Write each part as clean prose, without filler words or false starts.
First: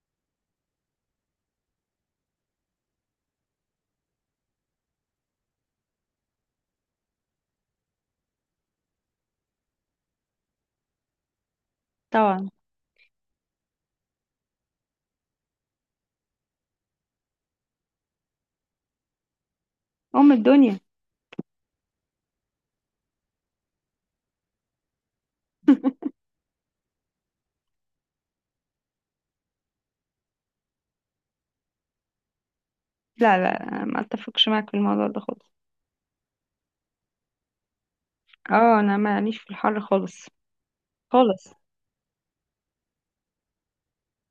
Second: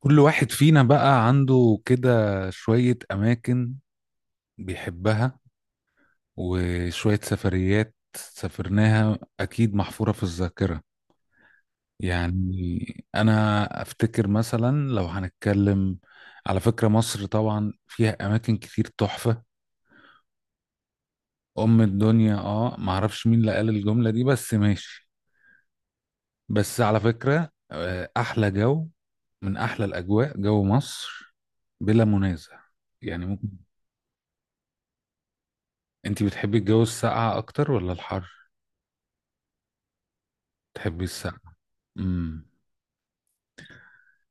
كل واحد فينا بقى عنده كده شوية أماكن بيحبها وشوية سفريات سافرناها أكيد محفورة في الذاكرة. طبعا. يعني أنا أفتكر مثلا لو هنتكلم على فكرة مصر طبعا فيها أماكن كتير تحفة. ام الدنيا. أم الدنيا، آه، معرفش مين اللي قال الجملة دي بس ماشي. بس على فكرة، أحلى جو من أحلى الأجواء جو مصر بلا منازع. يعني لا ممكن لا، أنا ما اتفقش معاك في الموضوع ده خالص. انت بتحبي الجو الساقعة اكتر ولا الحر؟ اه، انا ماليش في الحر خالص. بتحبي الساقعة؟ خالص. امم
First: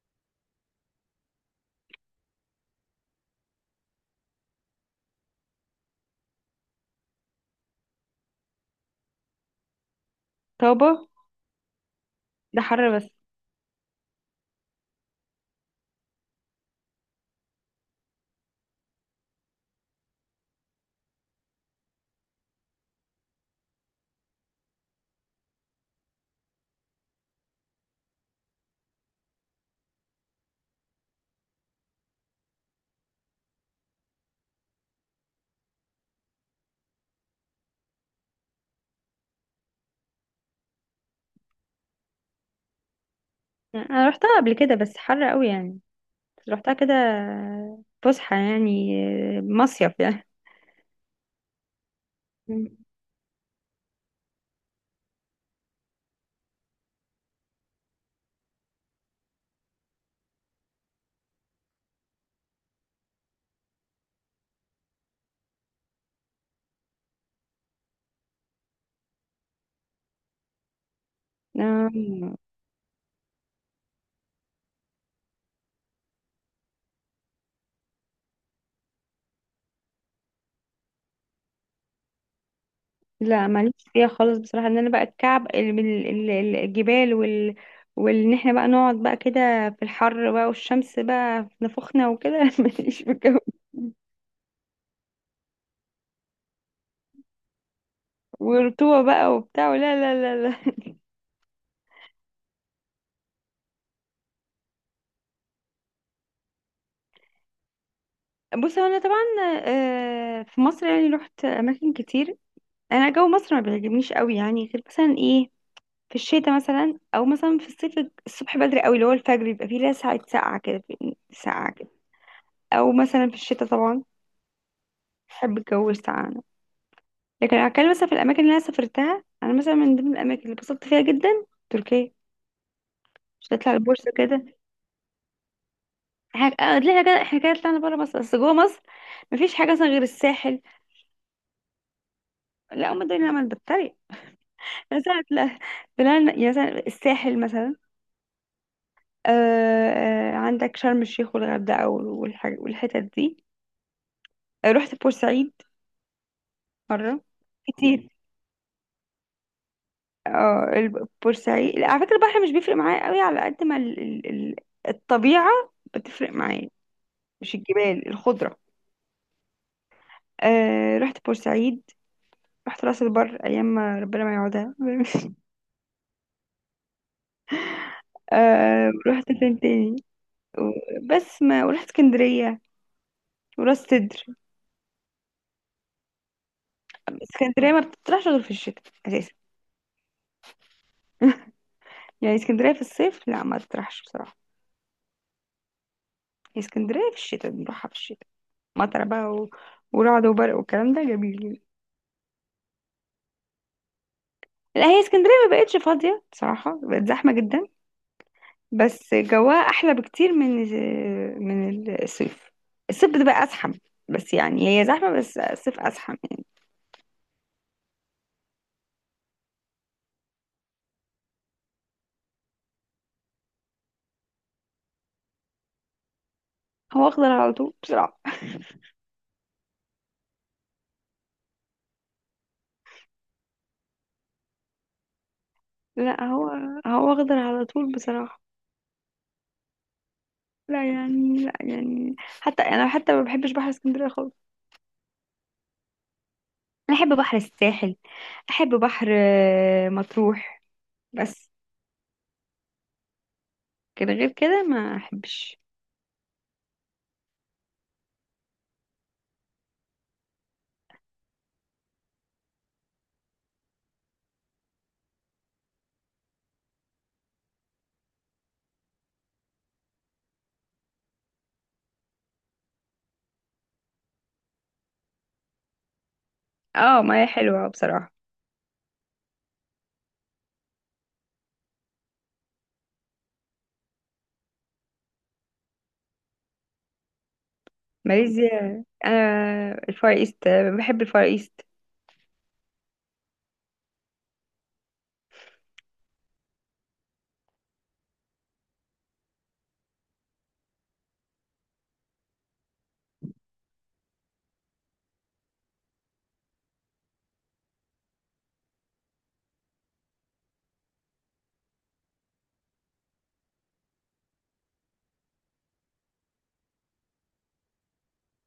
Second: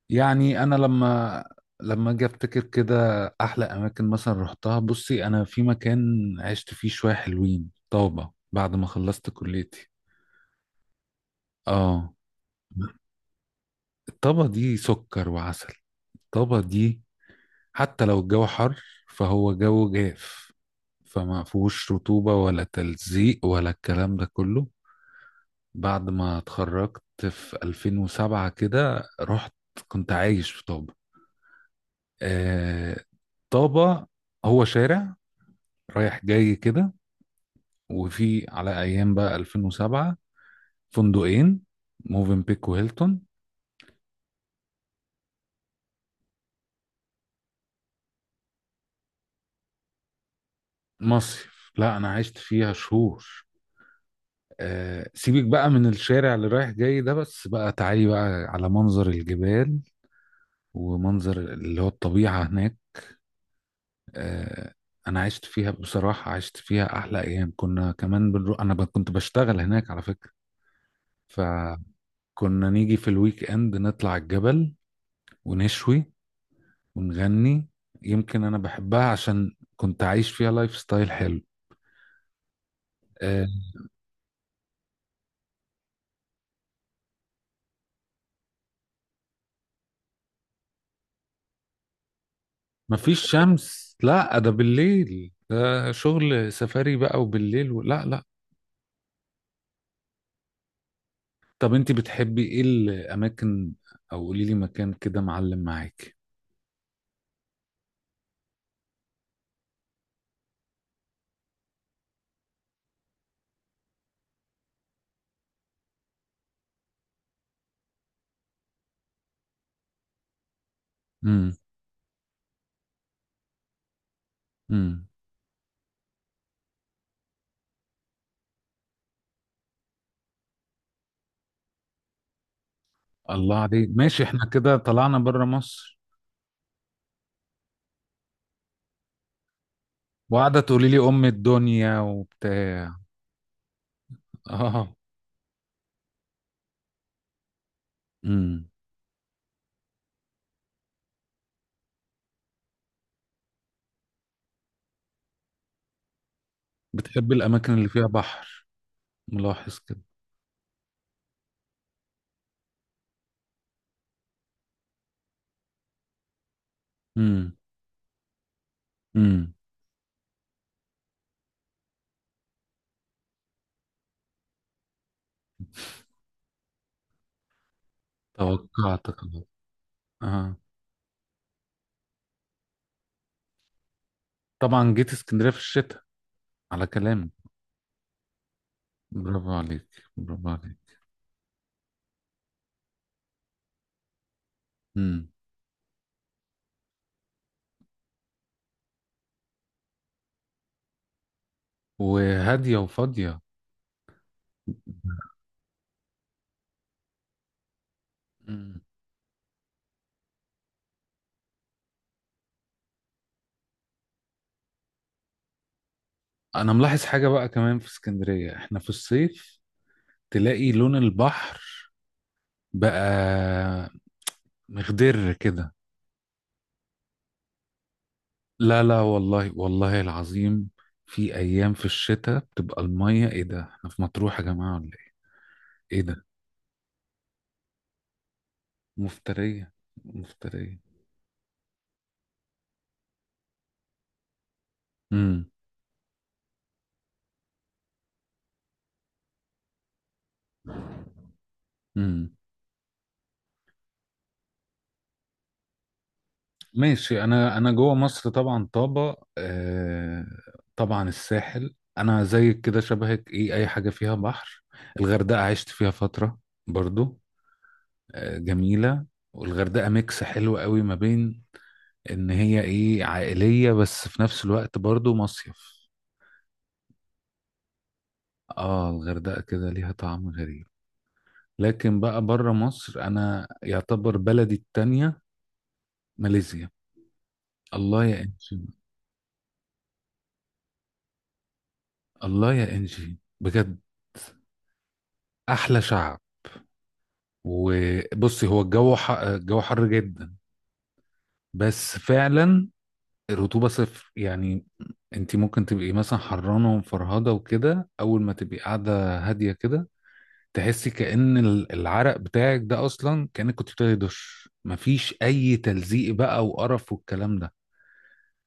يعني انا لما اجي افتكر كده احلى اماكن مثلا رحتها. بصي، انا في مكان عشت فيه شوية حلوين، طابة، بعد ما خلصت كليتي. طابة، اه. ده حر بس. الطابة دي سكر وعسل. الطابة دي حتى لو الجو حر فهو جو جاف، فما فيهوش رطوبة ولا تلزيق ولا الكلام ده كله. بعد ما اتخرجت في 2007 كده رحت، كنت عايش في طابة. آه، طابة. هو شارع رايح جاي كده، وفي على أيام بقى 2007 فندقين، موفن بيك وهيلتون. انا رحتها قبل كده بس حر قوي يعني. بس رحتها كده، فسحة يعني، مصيف يعني. مصيف؟ لا، أنا عشت مم. فيها شهور. آه، سيبك بقى من الشارع اللي رايح جاي ده، بس بقى تعالي بقى على منظر الجبال ومنظر اللي هو الطبيعة هناك. آه، انا عشت فيها بصراحه، عشت فيها احلى ايام. كنا كمان بنروح، انا كنت بشتغل هناك على فكره. آم، فكنا نيجي في الويك اند نطلع الجبل ونشوي ونغني. يمكن انا بحبها عشان كنت عايش فيها لايف ستايل حلو. آه، لا ماليش فيها خالص بصراحة، ان انا بقى الكعب الجبال وال، وان احنا بقى نقعد بقى كده في الحر بقى والشمس بقى في نافوخنا وكده ماليش في مفيش الجو، شمس، لا، ده بالليل، ده شغل سفاري بقى، وبالليل لا، لا. ورطوبة بقى وبتاع. لا لا لا لا. طب انت بتحبي ايه الاماكن؟ او قولي لي مكان كده معلم معاك. بص، هو انا طبعا آه، في مصر يعني رحت اماكن كتير. انا جو مصر ما بيعجبنيش قوي يعني، غير مثلا ايه، في الشتاء مثلا او مثلا في الصيف، الصبح بدري قوي اللي هو الفجر بيبقى فيه لها ساعه ساقعه كده، ساقعه كده، او مثلا في الشتاء طبعا. امم بحب الجو الساقع انا. لكن لو هتكلم مثلا في الاماكن اللي انا سافرتها، انا مثلا من ضمن الاماكن اللي اتبسطت فيها جدا تركيا. مش الله هتطلع عليك، البورصه ماشي، احنا كده. كده طلعنا بره مصر. احنا آه، ليه كده احنا كده طلعنا بره مصر؟ بس جوه مصر مفيش حاجه مثلا غير وقاعدة الساحل. تقولي لي أم الدنيا لا وبتاع. هم دول اللي انا اه. مثلا، لا، بلان يعني مثلا الساحل مثلا. امم آه. آه، عندك شرم الشيخ والغردقة والحتت دي. آه، رحت بورسعيد مرة بتحب الأماكن اللي فيها كتير. بحر؟ ملاحظ كده. اه بورسعيد لا، على فكرة البحر مش بيفرق معايا قوي على قد ما الطبيعة بتفرق معايا. مش امم الجبال الخضرة. امم آه رحت بورسعيد. رحت راس البر أيام ما ربنا ما يعودها آه توقعتك. رحت فين تاني؟ اه. بس ما ورحت اسكندرية وراس سدر. طبعا جيت اسكندرية في الشتاء، على كلامك. اسكندرية ما بتطرحش غير في الشتاء برافو عليك. برافو عليك. يعني. اسكندرية في الصيف لا ما تطرحش بصراحة. امم هي اسكندرية في الشتاء بنروحها في الشتاء، مطر بقى و... ورعد وبرق والكلام ده جميل. وهادية وفاضية. لا، هي اسكندرية ما بقتش فاضية بصراحة، بقت زحمة جدا. مم. بس جواها أحلى بكتير من من الصيف. الصيف بتبقى أزحم. بس يعني هي زحمة بس الصيف أزحم يعني. انا ملاحظ حاجة بقى كمان في اسكندرية احنا في الصيف تلاقي لون البحر بقى مخضر كده. هو أخضر على طول بصراحة. لا، لا، والله، والله العظيم، في ايام في الشتاء بتبقى الميه، ايه ده؟ احنا في مطروح يا جماعه ولا ايه؟ ايه لا، ده؟ هو أخضر على طول بصراحة. مفتريه. مفتريه. لا يعني لا يعني حتى أنا حتى ما بحبش بحر اسكندرية خالص. امم أنا أحب بحر الساحل. أحب بحر آه، مطروح بس. امم كان غير كده ما احبش. ماشي، انا جوه مصر طبعا طابه، آه. طبعا الساحل، انا زيك كده شبهك، ايه اي حاجه فيها بحر. الغردقه عشت فيها فتره برضو. آه، جميله. والغردقه ميكس حلو قوي ما بين ان هي ايه عائليه بس في نفس الوقت برضو مصيف. اه ما هي حلوة بصراحة. اه، الغردقة كده ليها طعم غريب. لكن بقى بره مصر، انا يعتبر بلدي التانية ماليزيا. الله يا انجي. ماليزيا، انا الفار ايست، بحب الفار ايست. الله يا انجي بجد. احلى شعب. وبصي، هو الجو الجو حر جدا، بس فعلا الرطوبة صفر يعني. انت ممكن تبقي مثلا حرانة ومفرهدة وكده، اول ما تبقي قاعدة هادية كده تحسي كأن العرق بتاعك ده اصلا كأنك كنت بتاخدي دش، مفيش اي تلزيق بقى وقرف والكلام ده.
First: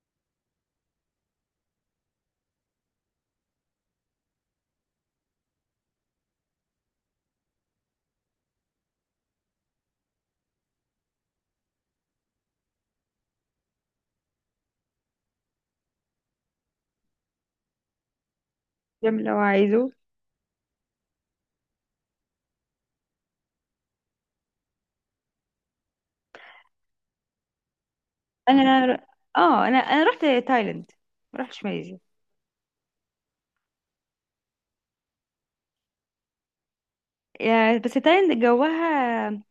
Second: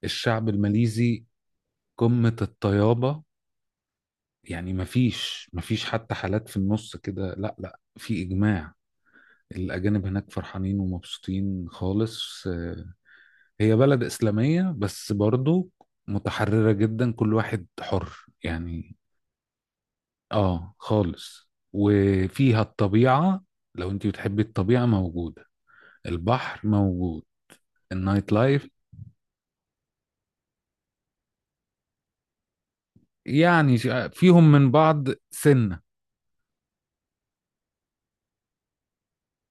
الشعب الماليزي قمة الطيابة. يعني مفيش حتى حالات في النص كده، لا، لا، في إجماع. الأجانب هناك فرحانين ومبسوطين خالص. آه، هي بلد إسلامية بس برضو متحررة جدا، كل واحد حر يعني. بيعمل اللي هو عايزه. آه، خالص، وفيها الطبيعة. لو أنت بتحبي الطبيعة موجودة، البحر موجود، النايت لايف. انا اه، انا رحت تايلاند، ما رحتش ماليزيا. يعني فيهم من بعض سن. بس تايلاند جوها،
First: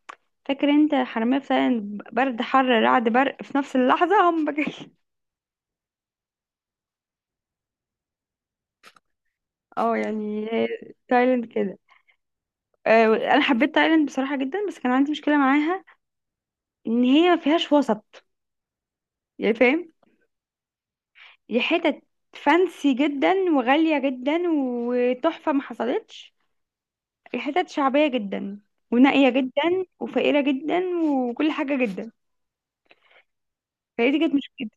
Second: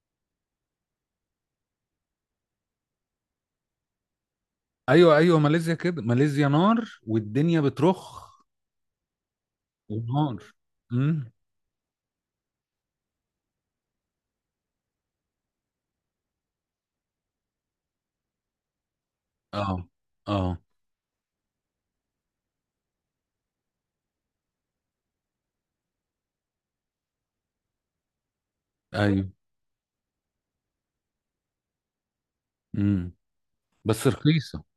فاكر انت، حرامية في تايلاند، برد حر رعد برق في نفس اللحظة، هم كده. ايوه، ايوه، ماليزيا كده، ماليزيا نار والدنيا بترخ اه ونار. يعني هي امم تايلاند كده. آه، انا حبيت تايلاند بصراحة جدا، بس كان عندي مشكلة معاها، ان هي ما فيهاش وسط، يعني اه، فاهم. اه، دي حتت فانسي جدا وغالية جدا وتحفة ما حصلتش، دي حتت شعبية جدا ايوه. ونائية جدا وفقيرة جدا وكل حاجة جدا. امم بس فهي دي كانت رخيصه. مشكلة.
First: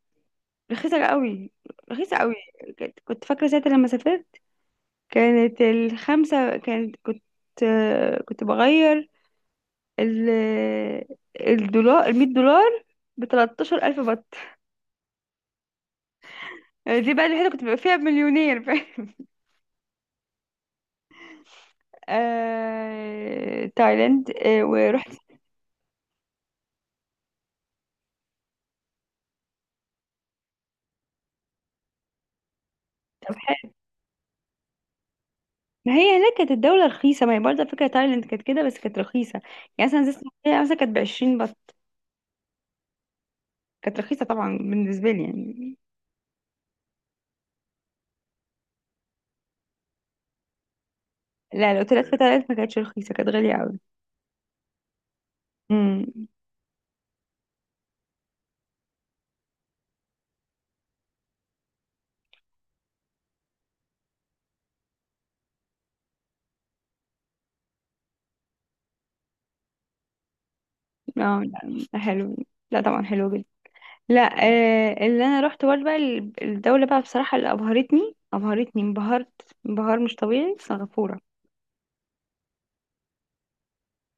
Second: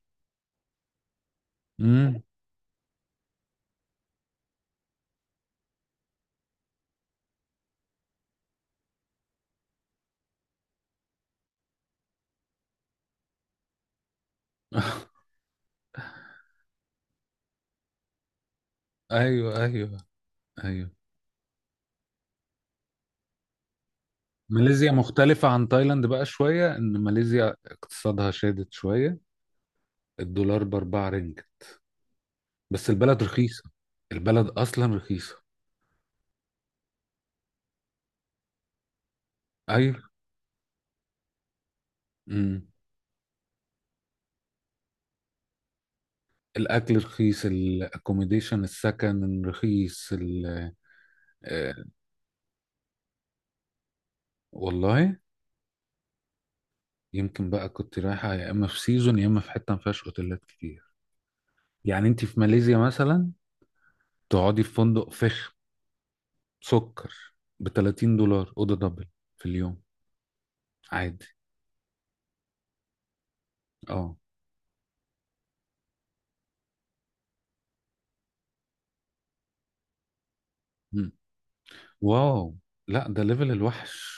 رخيصة قوي، رخيصة امم قوي. كنت فاكرة ساعتها لما سافرت، كانت الخمسة كانت كنت بغير ال الدولار، $100 بتلاتاشر ألف بط. يعني دي بقى الوحيدة كنت ببقى فيها مليونير فاهم. ايوه، ايوه، ايوه. آه... تايلاند. آه... ماليزيا ورحت. مختلفة عن تايلاند بقى شوية، إن ماليزيا اقتصادها شادد شوية، الدولار بأربعة رينج، بس البلد رخيصة، البلد أصلا رخيصة. ما هي هناك كانت الدولة رخيصة، ما هي برضه فكرة تايلاند كانت كده بس، كانت رخيصة. يعني مثلا أيوة. زي اسكندرية مثلا، كانت بعشرين بس، امم كانت رخيصة طبعا بالنسبة لي يعني. الأكل رخيص، الأكوميديشن السكن رخيص، لا، آه، الأوتيلات في تايلاند ما كانتش رخيصة، كانت غالية أوي. والله امم. يمكن بقى كنت رايحة يا إما في سيزون يا إما في حتة ما فيهاش أوتيلات كتير. يعني أنت في ماليزيا مثلا تقعدي في فندق فخم سكر ب $30 أوضة دبل في اليوم، عادي. اه. لا حلو. لا طبعا حلو جدا. أه. لا، آه اللي أنا روحت برضه بقى الدولة بقى بصراحة اللي أبهرتني، أبهرتني، انبهرت انبهار مش طبيعي، مم. سنغافورة. واو. لا، ده ليفل الوحش.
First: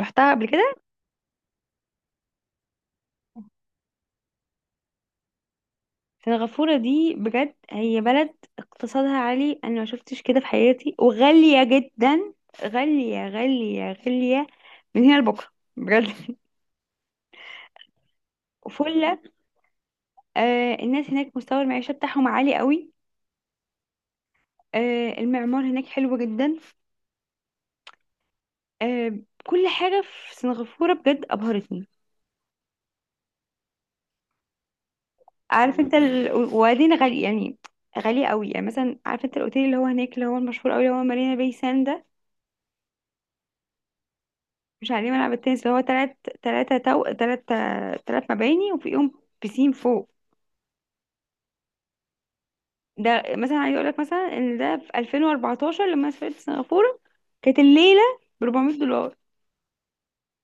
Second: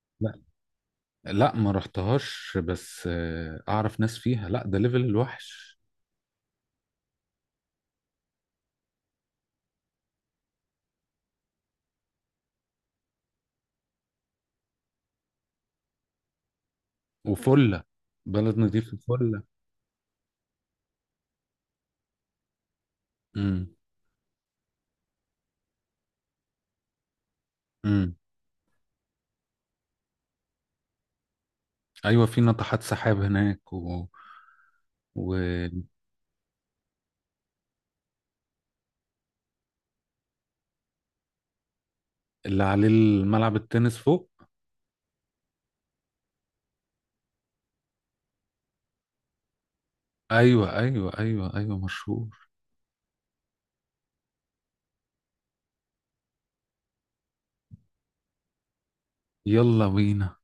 رحتها لا، قبل كده. لا، ما رحتهاش بس أعرف ناس فيها. لا، ده ليفل الوحش. سنغافورة دي بجد هي بلد اقتصادها عالي، انا ما شفتش كده في حياتي، وغالية جدا. غالية غالية غالية، من هنا لبكرة، بجد. وفلة. بلد نضيف وفلة. فلة. آه الناس هناك مستوى المعيشة بتاعهم عالي قوي. امم آه المعمار هناك حلو جدا. امم آه، كل حاجة في سنغافورة بجد أبهرتني. أيوة، في ناطحات سحاب هناك عارف واللي انت ال... وبعدين غالي يعني، غالية قوي يعني. مثلا عارف انت الاوتيل اللي هو هناك اللي هو المشهور قوي اللي هو مارينا باي ساند؟ عليه الملعب التنس فوق. مش عليه ملعب التنس اللي هو تلات، تلاتة تو تلات، تلات مباني وفيهم بيسين فوق. ايوه، ايوه، ايوه، ايوه، مشهور. ده مثلا عايز اقول لك مثلا ان ده في 2014 لما سافرت سنغافورة، كانت الليلة ب $400، يلا بينا.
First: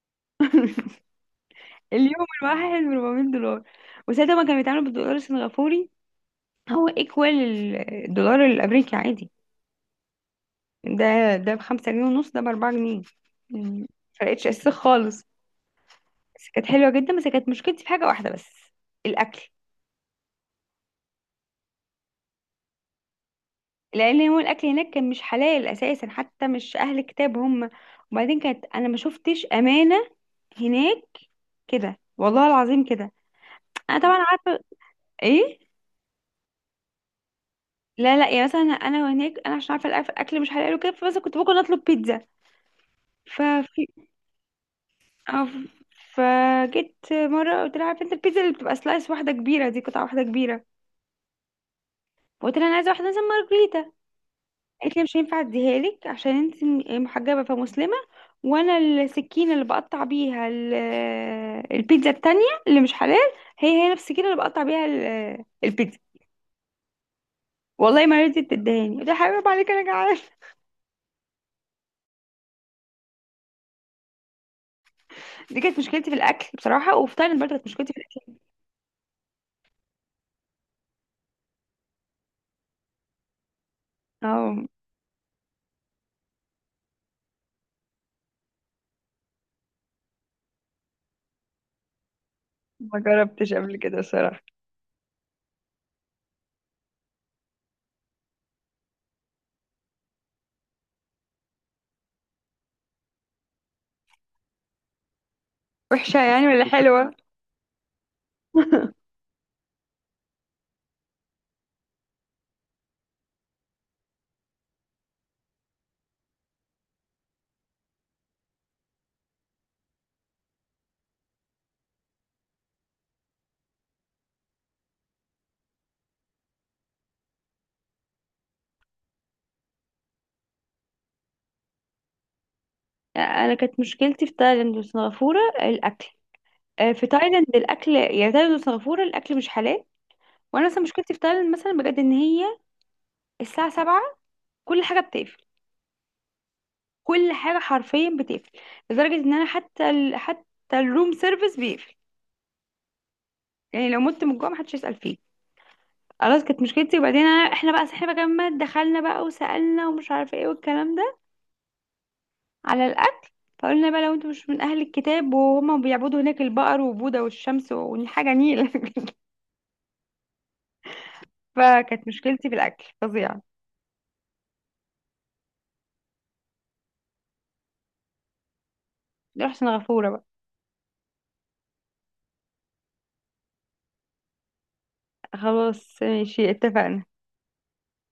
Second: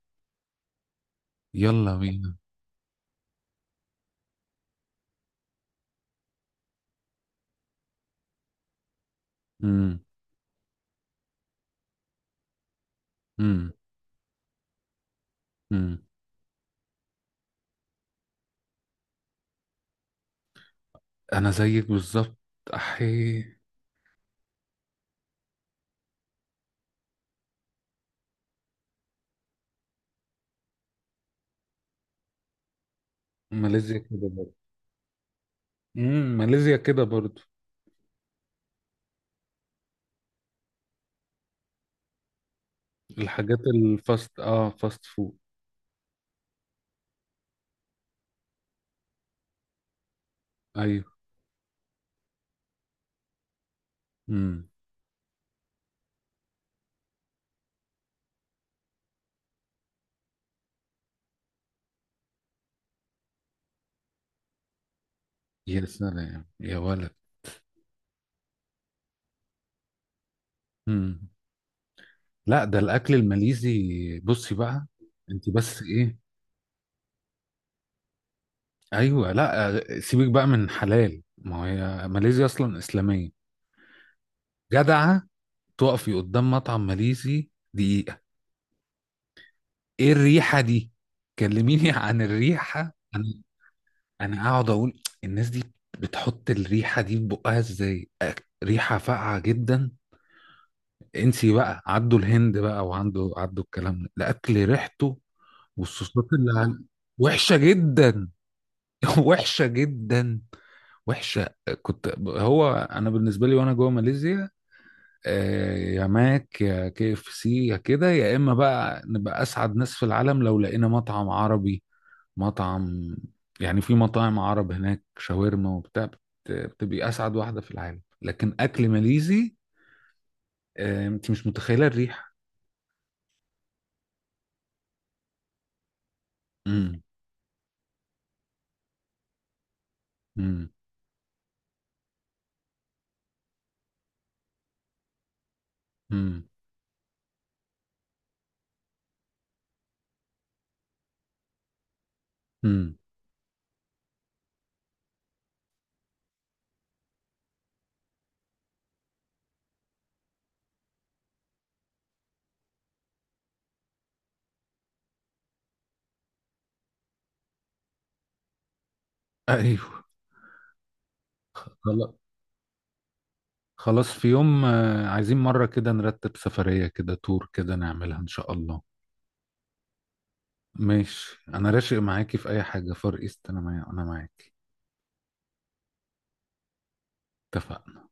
يلا اليوم بينا. الواحد ب $400. وساعتها ما كانوا بيتعاملوا بالدولار السنغافوري، هو ايكوال الدولار الامريكي عادي. امم ده بخمسة جنيه ونص، ده بأربعة جنيه. امم مم. فرقتش اساسا خالص. امم بس كانت حلوة جدا، بس كانت مشكلتي في حاجة واحدة بس، الأكل. انا زيك بالظبط. احي. لان هو الاكل هناك كان مش حلال اساسا، حتى مش اهل كتاب هم. وبعدين كانت، انا ما شفتش امانه هناك كده، والله العظيم كده. ماليزيا انا طبعا كده برضه. عارفه ايه. ماليزيا كده برضه. لا لا، يا مثلا انا هناك انا عشان عارفه الاكل مش حلال وكده، فبس كنت ممكن اطلب بيتزا. الحاجات ففي الفاست اه فاست فود. أو- فجيت مره قلت لها عارفه انت البيتزا اللي بتبقى سلايس واحده كبيره دي قطعه واحده كبيره؟ ايوه. قلت لها انا عايزه واحده مثلا مارجريتا. امم قالت لي مش هينفع اديها لك عشان انت محجبه فمسلمه، وانا السكينه اللي بقطع بيها البيتزا التانية اللي مش حلال، هي هي نفس السكينه اللي بقطع بيها يا البيتزا. سلام يا ولد. والله ما رضيت تدهاني، قلت لها حبيبي عليك انا جعان. امم لا، ده الاكل الماليزي. بصي بقى، انت دي كانت بس مشكلتي في ايه. الاكل بصراحه، وفي تايلاند برضه كانت مشكلتي في الاكل. ايوه، لا، سيبك بقى من حلال، ما هي ماليزيا اصلا اسلاميه. اه جدعه. تقفي قدام مطعم ماليزي دي، ايه الريحة دي؟ كلميني عن الريحة ما انا. جربتش قبل كده صراحة. انا اقعد اقول الناس دي بتحط الريحة دي في بقها ازاي؟ ريحة فاقعة جدا. انسي بقى عدوا الهند بقى وعنده عدوا الكلام ده، الاكل ريحته وحشة والصوصات يعني اللي ولا على حلوة؟ وحشة جدا. وحشة جدا. وحشة. كنت، هو انا بالنسبة لي وانا جوه ماليزيا، يا ماك يا كي اف سي يا كده، يا اما بقى نبقى اسعد ناس في العالم لو لقينا مطعم عربي، مطعم. يعني في مطاعم عرب هناك شاورما وبتاع بتبقي اسعد واحده في العالم، لكن اكل ماليزي، انت مش متخيله الريحه. انا كانت مشكلتي في تايلاند وسنغافوره الاكل. آه، امم في تايلاند الاكل، يعني تايلاند وسنغافوره الاكل مش حلال. وانا امم مثلا مشكلتي في تايلاند مثلا بجد ان هي الساعة 7 كل حاجة بتقفل. امم كل حاجة حرفيا بتقفل، لدرجة ان انا حتى ال... حتى الروم سيرفيس بيقفل. امم يعني لو مت من الجوع محدش يسأل فيه. خلاص كانت مشكلتي. وبعدين أنا... احنا بقى صحينا بقى جنبنا دخلنا بقى وسألنا ومش عارفة ايه والكلام ده على الأكل. فقلنا بقى لو انتوا مش من أهل الكتاب، وهما بيعبدوا هناك البقر وبوذا والشمس وحاجة نيلة ايوه. فكانت خلاص. مشكلتي في الأكل فظيعة. خلاص، في يوم، عايزين مره كده نرتب سفريه كده، تور كده، نعملها ان شاء الله. رحت سنغافورة بقى. ماشي، انا راشق معاكي في اي حاجه فار ايست، انا معايا انا معاكي. خلاص ماشي، اتفقنا. اتفقنا.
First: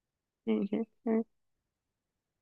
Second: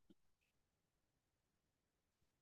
ماشي.